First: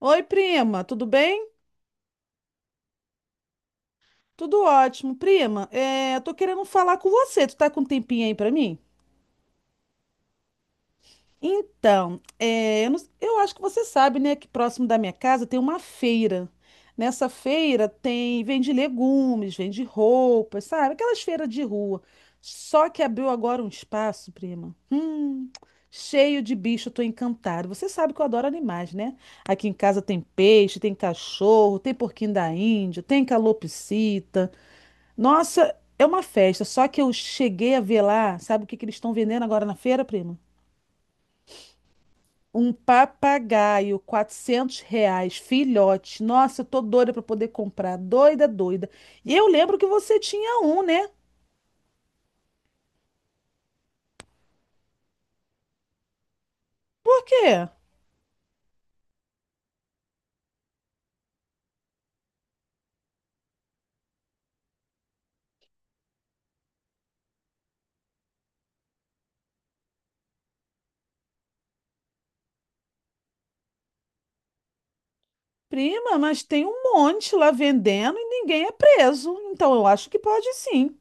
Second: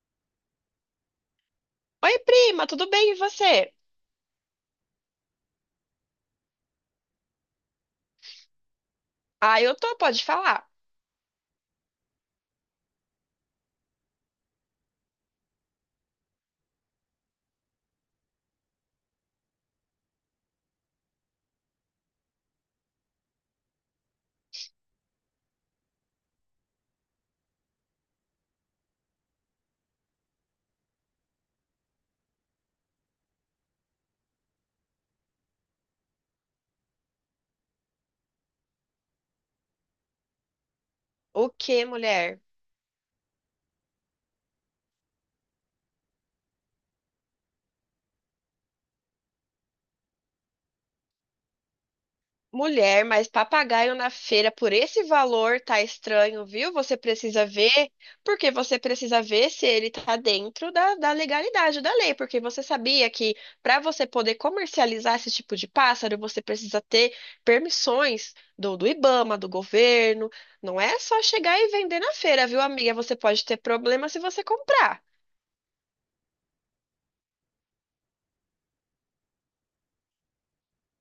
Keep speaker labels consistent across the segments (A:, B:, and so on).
A: Oi, prima, tudo bem?
B: Oi, prima, tudo bem e você?
A: Tudo ótimo. Prima, eu tô querendo falar com você. Tu tá com um tempinho aí pra mim?
B: Ah, eu tô, pode falar.
A: Então, é, eu, não- eu acho que você sabe, né, que próximo da minha casa tem uma feira. Nessa feira tem, vende legumes, vende roupas, sabe? Aquelas feiras de rua. Só que abriu agora um espaço, prima. Cheio de bicho, eu tô encantada. Você sabe que eu adoro animais, né? Aqui em casa tem peixe, tem cachorro, tem porquinho da Índia, tem calopsita. Nossa, é uma festa, só que eu cheguei a ver lá, sabe o que que eles estão vendendo agora na feira, prima?
B: O que, mulher?
A: Um papagaio, R$ 400, filhote. Nossa, eu tô doida pra poder comprar, doida, doida. E eu lembro que você tinha um, né?
B: Mulher, mas papagaio na feira por esse valor tá estranho, viu? Você
A: Por
B: precisa
A: quê?
B: ver, porque você precisa ver se ele tá dentro da legalidade da lei, porque você sabia que para você poder comercializar esse tipo de pássaro, você precisa ter permissões do IBAMA, do governo. Não é só chegar e vender na feira, viu, amiga? Você pode ter problema se você comprar.
A: Prima, mas tem um monte lá vendendo e ninguém é preso. Então eu acho que pode sim.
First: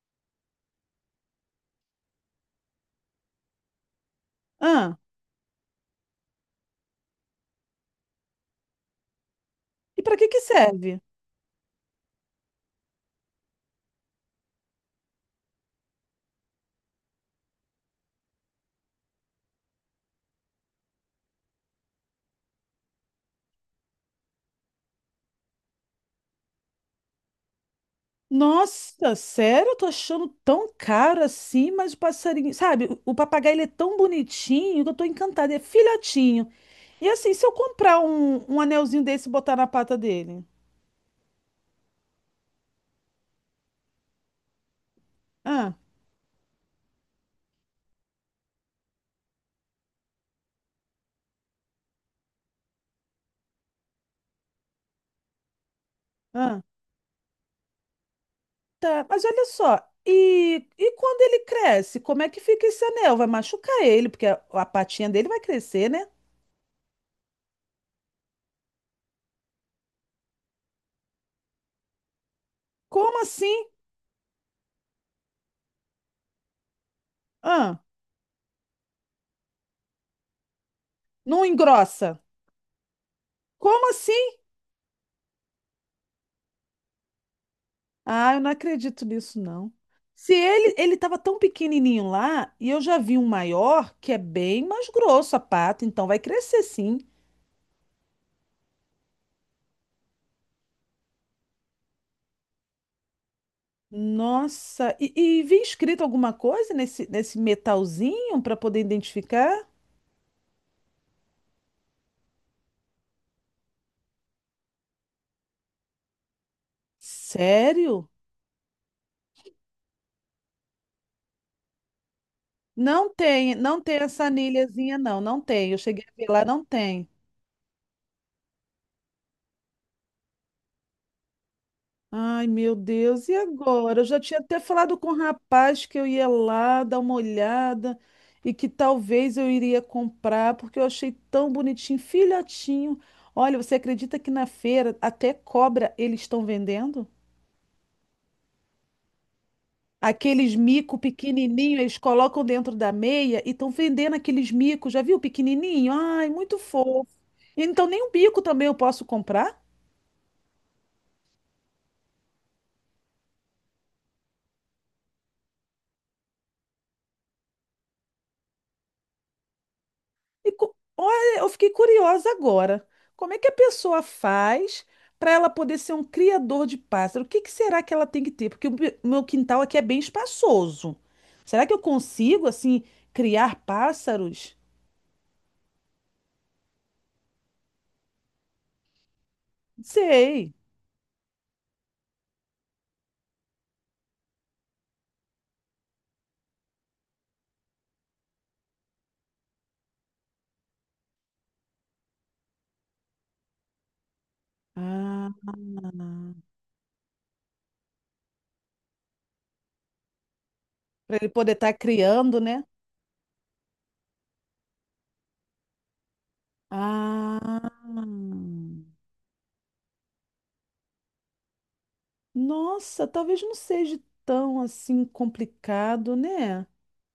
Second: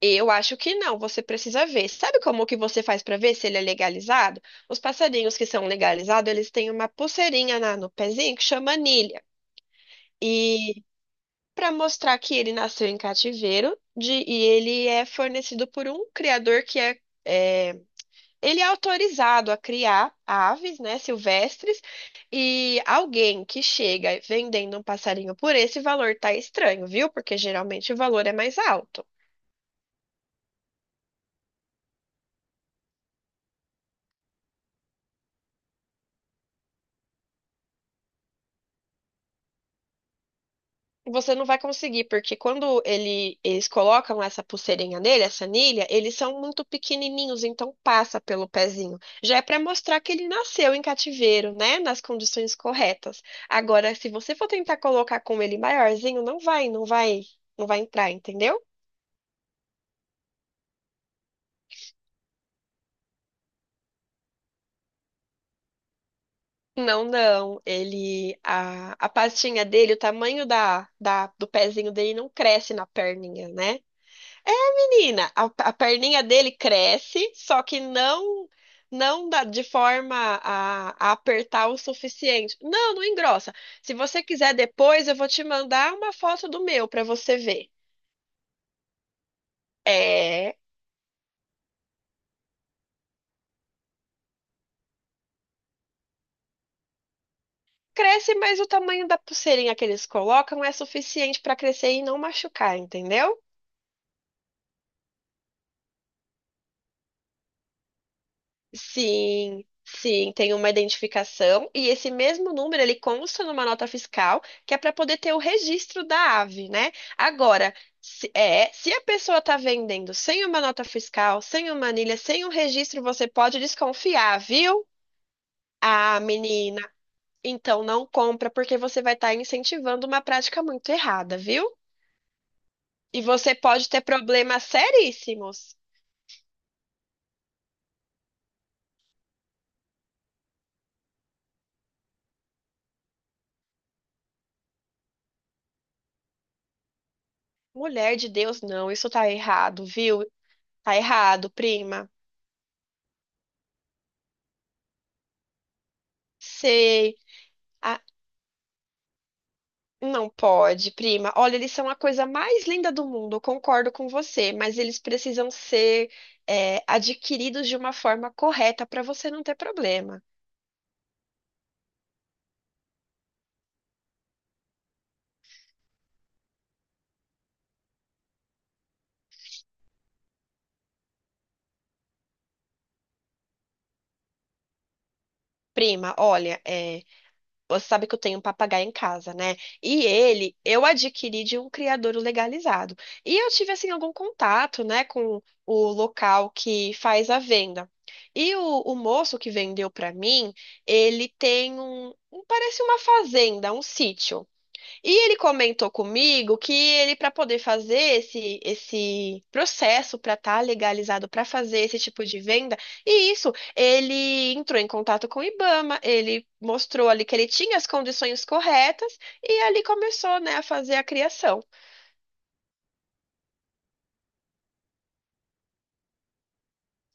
B: Eu acho que não, você precisa ver. Sabe como que você faz para ver se ele é legalizado? Os
A: Ah,
B: passarinhos que são legalizados, eles têm uma pulseirinha no pezinho que chama anilha.
A: e pra que que
B: E
A: serve?
B: para mostrar que ele nasceu em cativeiro e ele é fornecido por um criador que é ele é autorizado a criar aves, né, silvestres, e alguém que chega vendendo um passarinho por esse valor tá estranho, viu? Porque geralmente o valor é mais alto.
A: Nossa, sério? Eu tô achando tão caro assim, mas o passarinho, sabe? O papagaio ele é tão bonitinho que eu tô encantada, é filhotinho. E assim, se eu comprar um anelzinho desse e botar na pata dele?
B: Você não vai conseguir, porque eles colocam essa pulseirinha nele, essa
A: Ah,
B: anilha, eles são muito pequenininhos, então passa pelo pezinho. Já é para mostrar que ele nasceu em cativeiro, né? Nas condições corretas. Agora, se você for tentar colocar com ele maiorzinho,
A: ah,
B: não vai entrar, entendeu?
A: tá. Mas olha só, e quando ele cresce, como é que fica esse anel? Vai machucar ele, porque a patinha dele vai crescer, né?
B: Não, não. A pastinha dele, o tamanho do pezinho dele não cresce na
A: Como
B: perninha,
A: assim?
B: né? É, Menina, a perninha dele cresce, só que
A: Ah,
B: não dá de forma a
A: não
B: apertar o
A: engrossa.
B: suficiente. Não, não engrossa.
A: Como
B: Se
A: assim?
B: você quiser depois, eu vou te mandar uma foto do meu para você ver.
A: Ah, eu não acredito nisso, não. Se
B: É,
A: ele tava tão pequenininho lá, e eu já vi um maior, que é bem mais grosso a pata, então vai crescer sim.
B: cresce, mas o tamanho da pulseirinha que eles colocam é suficiente para crescer e não machucar, entendeu?
A: Nossa, e vi escrito alguma coisa nesse metalzinho para poder identificar?
B: Sim, sim, tem uma identificação e esse mesmo número ele consta numa nota fiscal que é para poder ter o registro da ave, né? Agora,
A: Sério?
B: se a pessoa está vendendo sem uma nota fiscal, sem uma anilha, sem um registro, você pode
A: Não tem essa
B: desconfiar, viu?
A: anilhazinha, não tem. Eu cheguei a
B: Ah,
A: ver lá, não
B: menina,
A: tem.
B: então não compra porque você vai estar incentivando uma prática muito errada, viu?
A: Ai, meu
B: E
A: Deus, e
B: você pode
A: agora?
B: ter
A: Eu já tinha até
B: problemas
A: falado com o
B: seríssimos.
A: rapaz que eu ia lá dar uma olhada e que talvez eu iria comprar, porque eu achei tão bonitinho, filhotinho. Olha, você acredita que na feira até cobra eles estão vendendo?
B: Mulher de Deus, não, isso tá errado, viu?
A: Aqueles
B: Tá
A: mico
B: errado,
A: pequenininho, eles
B: prima.
A: colocam dentro da meia e estão vendendo aqueles micos, já viu? Pequenininho? Ai, muito fofo.
B: Sei.
A: Então
B: Ah,
A: nem um bico também eu posso comprar?
B: não pode, prima. Olha, eles são a coisa mais linda do mundo, eu concordo com você, mas eles precisam ser adquiridos de uma forma correta para você não ter problema.
A: Olha, eu fiquei curiosa agora. Como é que a pessoa faz para ela poder ser um criador de pássaro? O que que será que ela tem que ter? Porque o meu quintal aqui é bem espaçoso. Será que eu consigo, assim, criar pássaros?
B: Prima, olha, você sabe que eu tenho um papagaio em casa, né?
A: Não
B: E
A: sei.
B: ele, eu adquiri de um criador legalizado. E eu tive, assim, algum contato, né, com o local que faz a venda. E o moço que vendeu para mim, ele tem parece uma fazenda, um sítio. E
A: Ah,
B: ele comentou comigo que ele, para poder fazer esse processo para estar
A: para ele
B: legalizado para
A: poder estar
B: fazer esse tipo
A: criando,
B: de
A: né?
B: venda, e isso, ele entrou em contato com o IBAMA, ele mostrou ali que ele tinha as
A: Ah,
B: condições corretas e ali começou, né, a fazer a criação.
A: nossa, talvez não seja tão assim complicado, né?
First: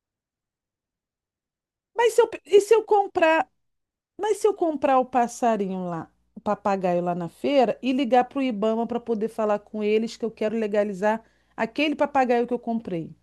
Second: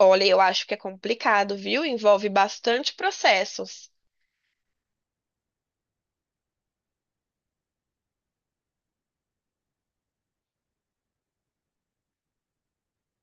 B: Olha, eu acho que é complicado, viu?
A: Mas se eu,
B: Envolve
A: e se eu
B: bastante
A: comprar?
B: processos.
A: Mas se eu comprar o passarinho lá, o papagaio lá na feira e ligar para o Ibama para poder falar com eles que eu quero legalizar aquele papagaio que eu comprei.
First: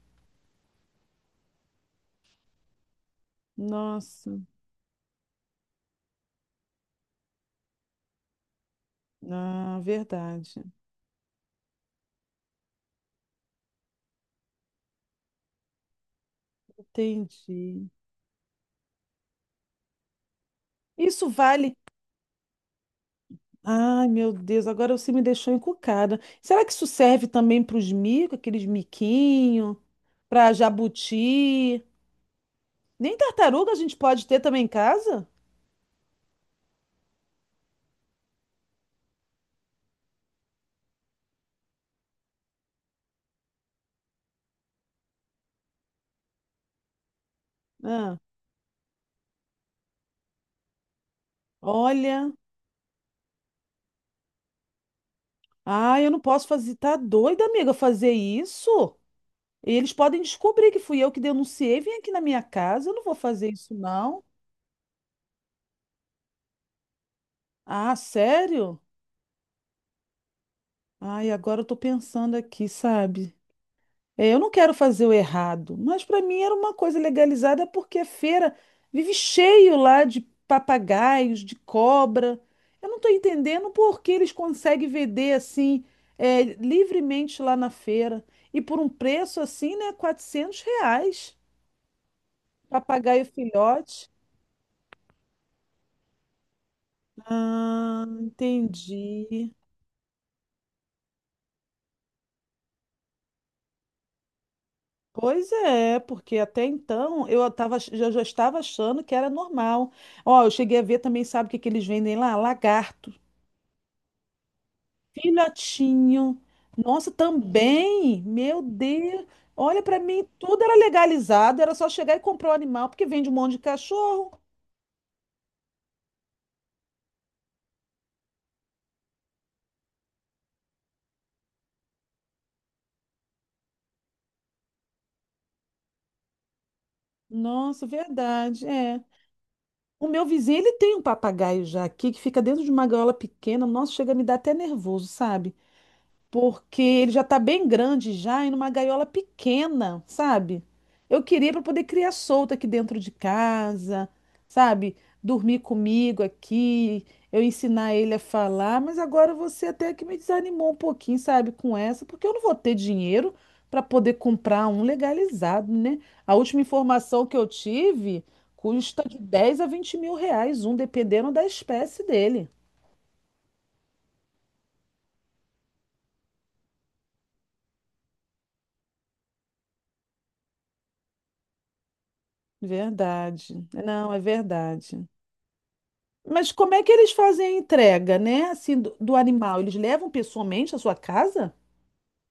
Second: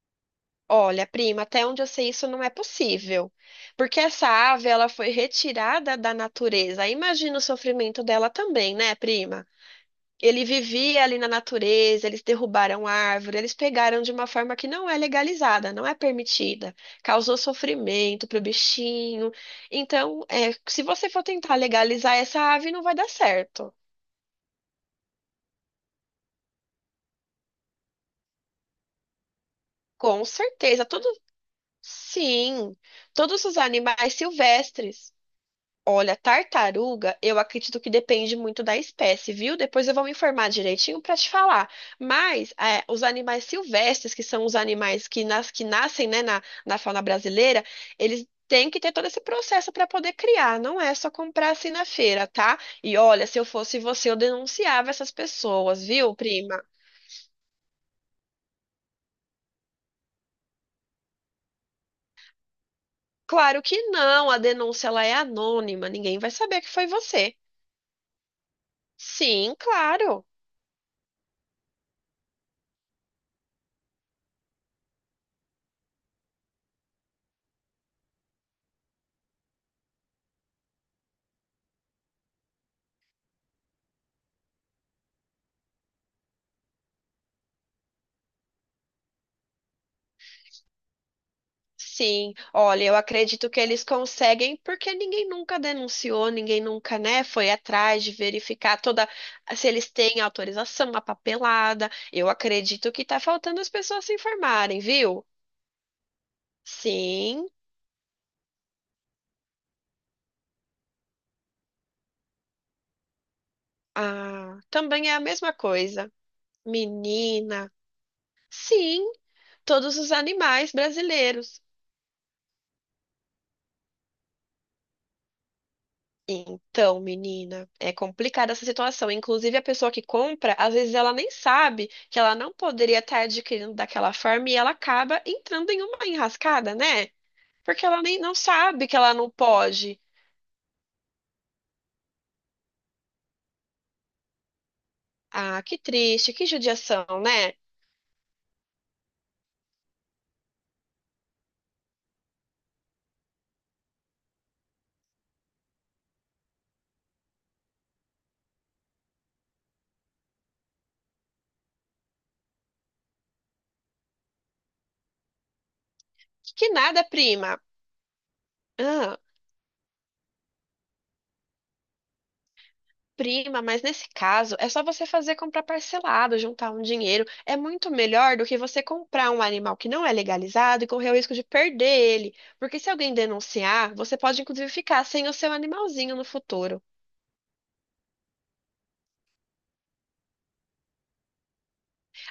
B: Olha, prima, até onde eu sei isso não é possível, porque essa
A: Nossa,
B: ave ela foi retirada da natureza. Imagina o sofrimento dela também, né, prima?
A: ah,
B: Ele
A: verdade.
B: vivia ali na natureza, eles derrubaram árvore, eles pegaram de uma forma que não é legalizada, não é permitida. Causou
A: Entendi.
B: sofrimento para o bichinho. Então, se você for
A: Isso
B: tentar
A: vale.
B: legalizar essa ave, não vai dar certo.
A: Ai, meu Deus, agora você me deixou encucada. Será que isso serve também para os micos, aqueles miquinhos,
B: Com
A: para
B: certeza. Todo,
A: jabuti?
B: sim,
A: Nem
B: todos os
A: tartaruga a gente
B: animais
A: pode ter também em
B: silvestres.
A: casa?
B: Olha, tartaruga, eu acredito que depende muito da espécie, viu? Depois eu vou me informar direitinho para te falar. Mas é, os animais silvestres, que são os animais que nascem, né, na fauna brasileira,
A: Ah,
B: eles têm que ter todo esse processo para poder criar. Não é só comprar assim na feira,
A: olha.
B: tá? E olha, se eu fosse você, eu denunciava essas pessoas,
A: Ah, eu
B: viu,
A: não posso
B: prima?
A: fazer. Tá doida, amiga, fazer isso? Eles podem descobrir que fui eu que denunciei. Vem aqui na minha casa, eu não vou fazer
B: Claro
A: isso,
B: que
A: não.
B: não, a denúncia ela é anônima, ninguém vai saber que foi você.
A: Ah, sério?
B: Sim, claro.
A: Ai, agora eu tô pensando aqui, sabe? É, eu não quero fazer o errado, mas pra mim era uma coisa legalizada porque a feira vive cheio lá de papagaios, de cobra. Eu não tô entendendo por que eles conseguem vender assim, é, livremente lá na feira e por um preço assim, né, R$ 400.
B: Sim, olha, eu
A: Papagaio
B: acredito que eles
A: filhote.
B: conseguem, porque ninguém nunca denunciou, ninguém nunca, né, foi atrás
A: Ah,
B: de verificar toda
A: entendi.
B: se eles têm autorização, a papelada. Eu acredito que tá faltando as pessoas se informarem, viu?
A: Pois é, porque até então
B: Sim,
A: eu eu já estava achando que era normal. Ó, eu cheguei a ver também, sabe o que que eles vendem lá? Lagarto.
B: ah, também é a mesma coisa.
A: Filhotinho. Nossa,
B: Menina,
A: também. Meu
B: sim,
A: Deus. Olha,
B: todos
A: para
B: os
A: mim tudo
B: animais
A: era legalizado,
B: brasileiros.
A: era só chegar e comprar o animal, porque vende um monte de cachorro.
B: Então, menina, é complicada essa situação. Inclusive, a pessoa que compra, às vezes ela nem sabe que ela não poderia estar adquirindo daquela forma e ela acaba entrando em uma enrascada, né? Porque
A: Nossa,
B: ela nem não
A: verdade,
B: sabe que
A: é.
B: ela não pode.
A: O meu vizinho, ele tem um papagaio já aqui, que fica dentro de uma gaiola pequena. Nossa, chega a me dar até nervoso, sabe?
B: Ah, que triste, que
A: Porque
B: judiação,
A: ele já tá
B: né?
A: bem grande já e numa gaiola pequena, sabe? Eu queria para poder criar solto aqui dentro de casa, sabe? Dormir comigo aqui, eu ensinar ele a falar, mas agora você até que me desanimou um pouquinho, sabe, com essa, porque eu não vou ter dinheiro para poder comprar um legalizado, né? A última
B: Que nada,
A: informação que eu
B: prima.
A: tive custa de
B: Ah,
A: 10 a 20 mil reais um, dependendo da espécie dele.
B: prima, mas nesse caso é só você fazer comprar parcelado, juntar um dinheiro. É muito melhor do que você comprar um animal que não é legalizado e correr o risco de perder ele. Porque se alguém
A: Verdade.
B: denunciar,
A: Não,
B: você
A: é
B: pode inclusive ficar
A: verdade.
B: sem o seu animalzinho no
A: Mas como
B: futuro.
A: é que eles fazem a entrega, né? Assim, do animal? Eles levam pessoalmente à sua casa?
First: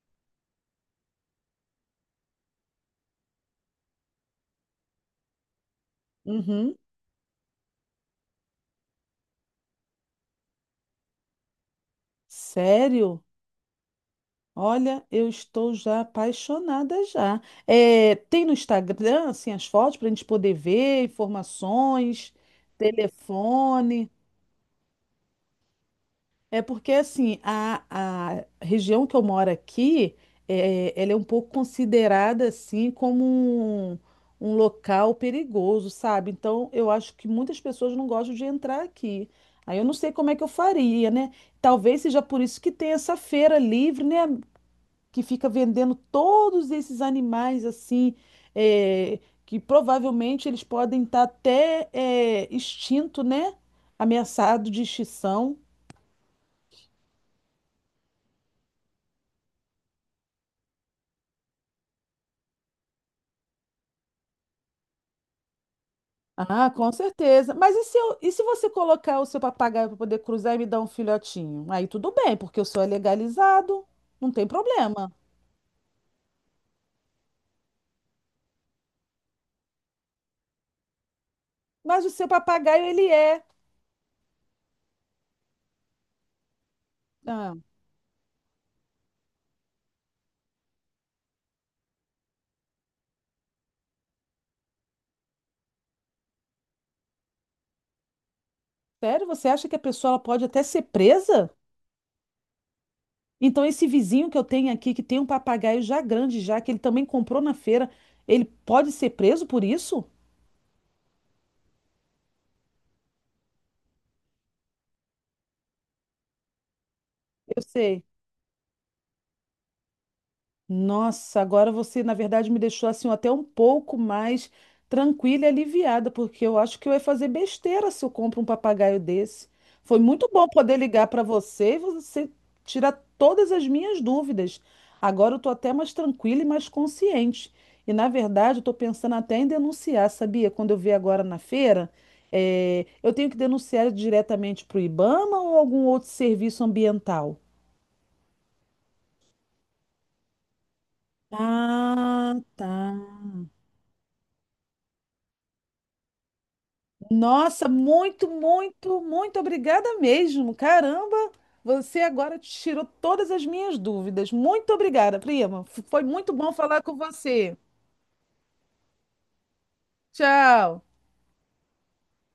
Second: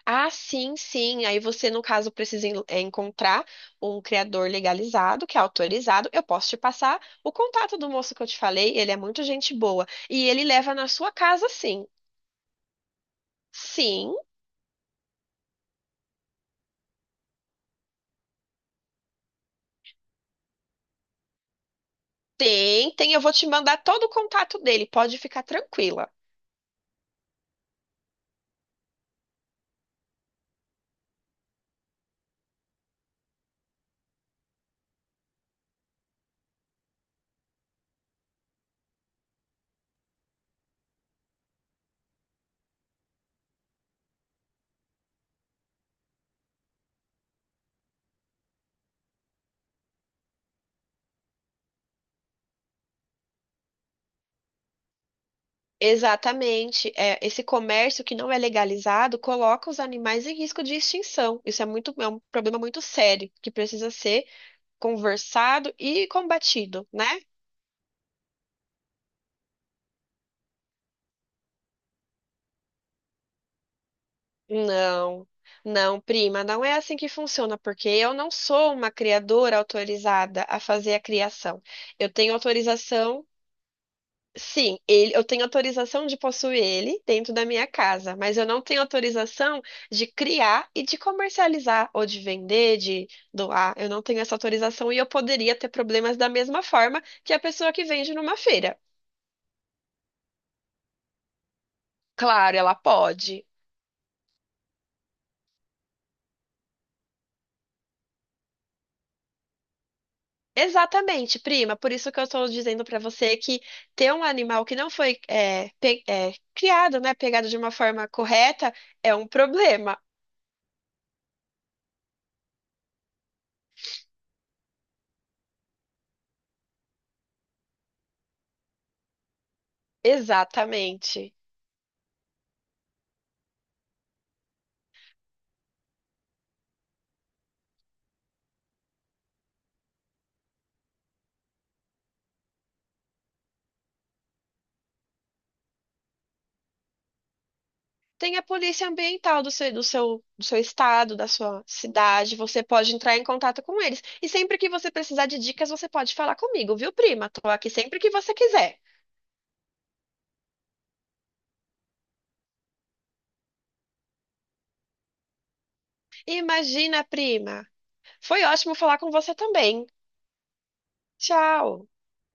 B: Ah, sim, sim. Aí você, no caso, precisa encontrar um criador legalizado, que é autorizado. Eu posso te
A: Uhum.
B: passar o contato do moço que eu te falei. Ele é muito gente boa. E ele leva na sua casa, sim.
A: Sério?
B: Sim.
A: Olha, eu estou já apaixonada já. É, tem no Instagram, assim, as fotos para a gente poder ver, informações,
B: Tem, tem, eu vou te mandar todo o
A: telefone.
B: contato dele, pode ficar tranquila.
A: É porque assim, a região que eu moro aqui, é, ela é um pouco considerada assim como um, um local perigoso, sabe? Então eu acho que muitas pessoas não gostam de entrar aqui. Aí eu não sei como é que eu faria, né? Talvez seja por isso que tem essa feira livre, né? Que fica vendendo todos esses animais assim, é, que provavelmente eles podem estar até é, extinto, né? Ameaçado de extinção.
B: Exatamente, esse comércio que não é legalizado coloca os animais em risco de extinção. Isso é muito, é um problema muito sério que precisa ser conversado e
A: Ah,
B: combatido,
A: com
B: né?
A: certeza. E se você colocar o seu papagaio para poder cruzar e me dar um filhotinho? Aí tudo bem, porque o seu é legalizado, não tem problema.
B: Não, não, prima, não é assim que funciona, porque eu não sou uma criadora autorizada a fazer a criação.
A: Mas o
B: Eu
A: seu
B: tenho
A: papagaio, ele
B: autorização.
A: é.
B: Sim, ele, eu tenho autorização de possuir ele dentro da
A: Ah,
B: minha casa, mas eu não tenho autorização de criar e de comercializar, ou de vender, de doar. Eu não tenho essa autorização e eu poderia ter problemas da mesma forma que a pessoa que vende numa feira.
A: sério? Você acha que a pessoa ela pode até ser presa?
B: Claro, ela pode.
A: Então, esse vizinho que eu tenho aqui, que tem um papagaio já grande, já, que ele também comprou na feira, ele pode ser preso por isso?
B: Exatamente, prima. Por isso que eu estou dizendo para você que ter um animal que não foi criado, né, pegado de
A: Eu
B: uma
A: sei.
B: forma correta, é um problema.
A: Nossa, agora você, na verdade, me deixou assim até um pouco mais tranquila e aliviada, porque eu acho que eu ia fazer besteira se eu compro um papagaio desse. Foi muito bom poder ligar para
B: Exatamente.
A: você e você tirar todas as minhas dúvidas. Agora eu tô até mais tranquila e mais consciente. E, na verdade, eu tô pensando até em denunciar, sabia? Quando eu vi agora na feira, eu tenho que denunciar diretamente para o IBAMA ou algum outro serviço ambiental?
B: Tem a polícia ambiental do seu estado, da sua
A: Ah,
B: cidade. Você
A: tá.
B: pode entrar em contato com eles. E sempre que você precisar de dicas, você pode falar comigo, viu, prima? Tô
A: Nossa,
B: aqui sempre que
A: muito,
B: você quiser.
A: muito, muito obrigada mesmo. Caramba, você agora tirou todas as minhas dúvidas. Muito obrigada, prima. Foi muito bom falar com
B: Imagina,
A: você.
B: prima. Foi ótimo falar com você também.
A: Tchau.
B: Tchau.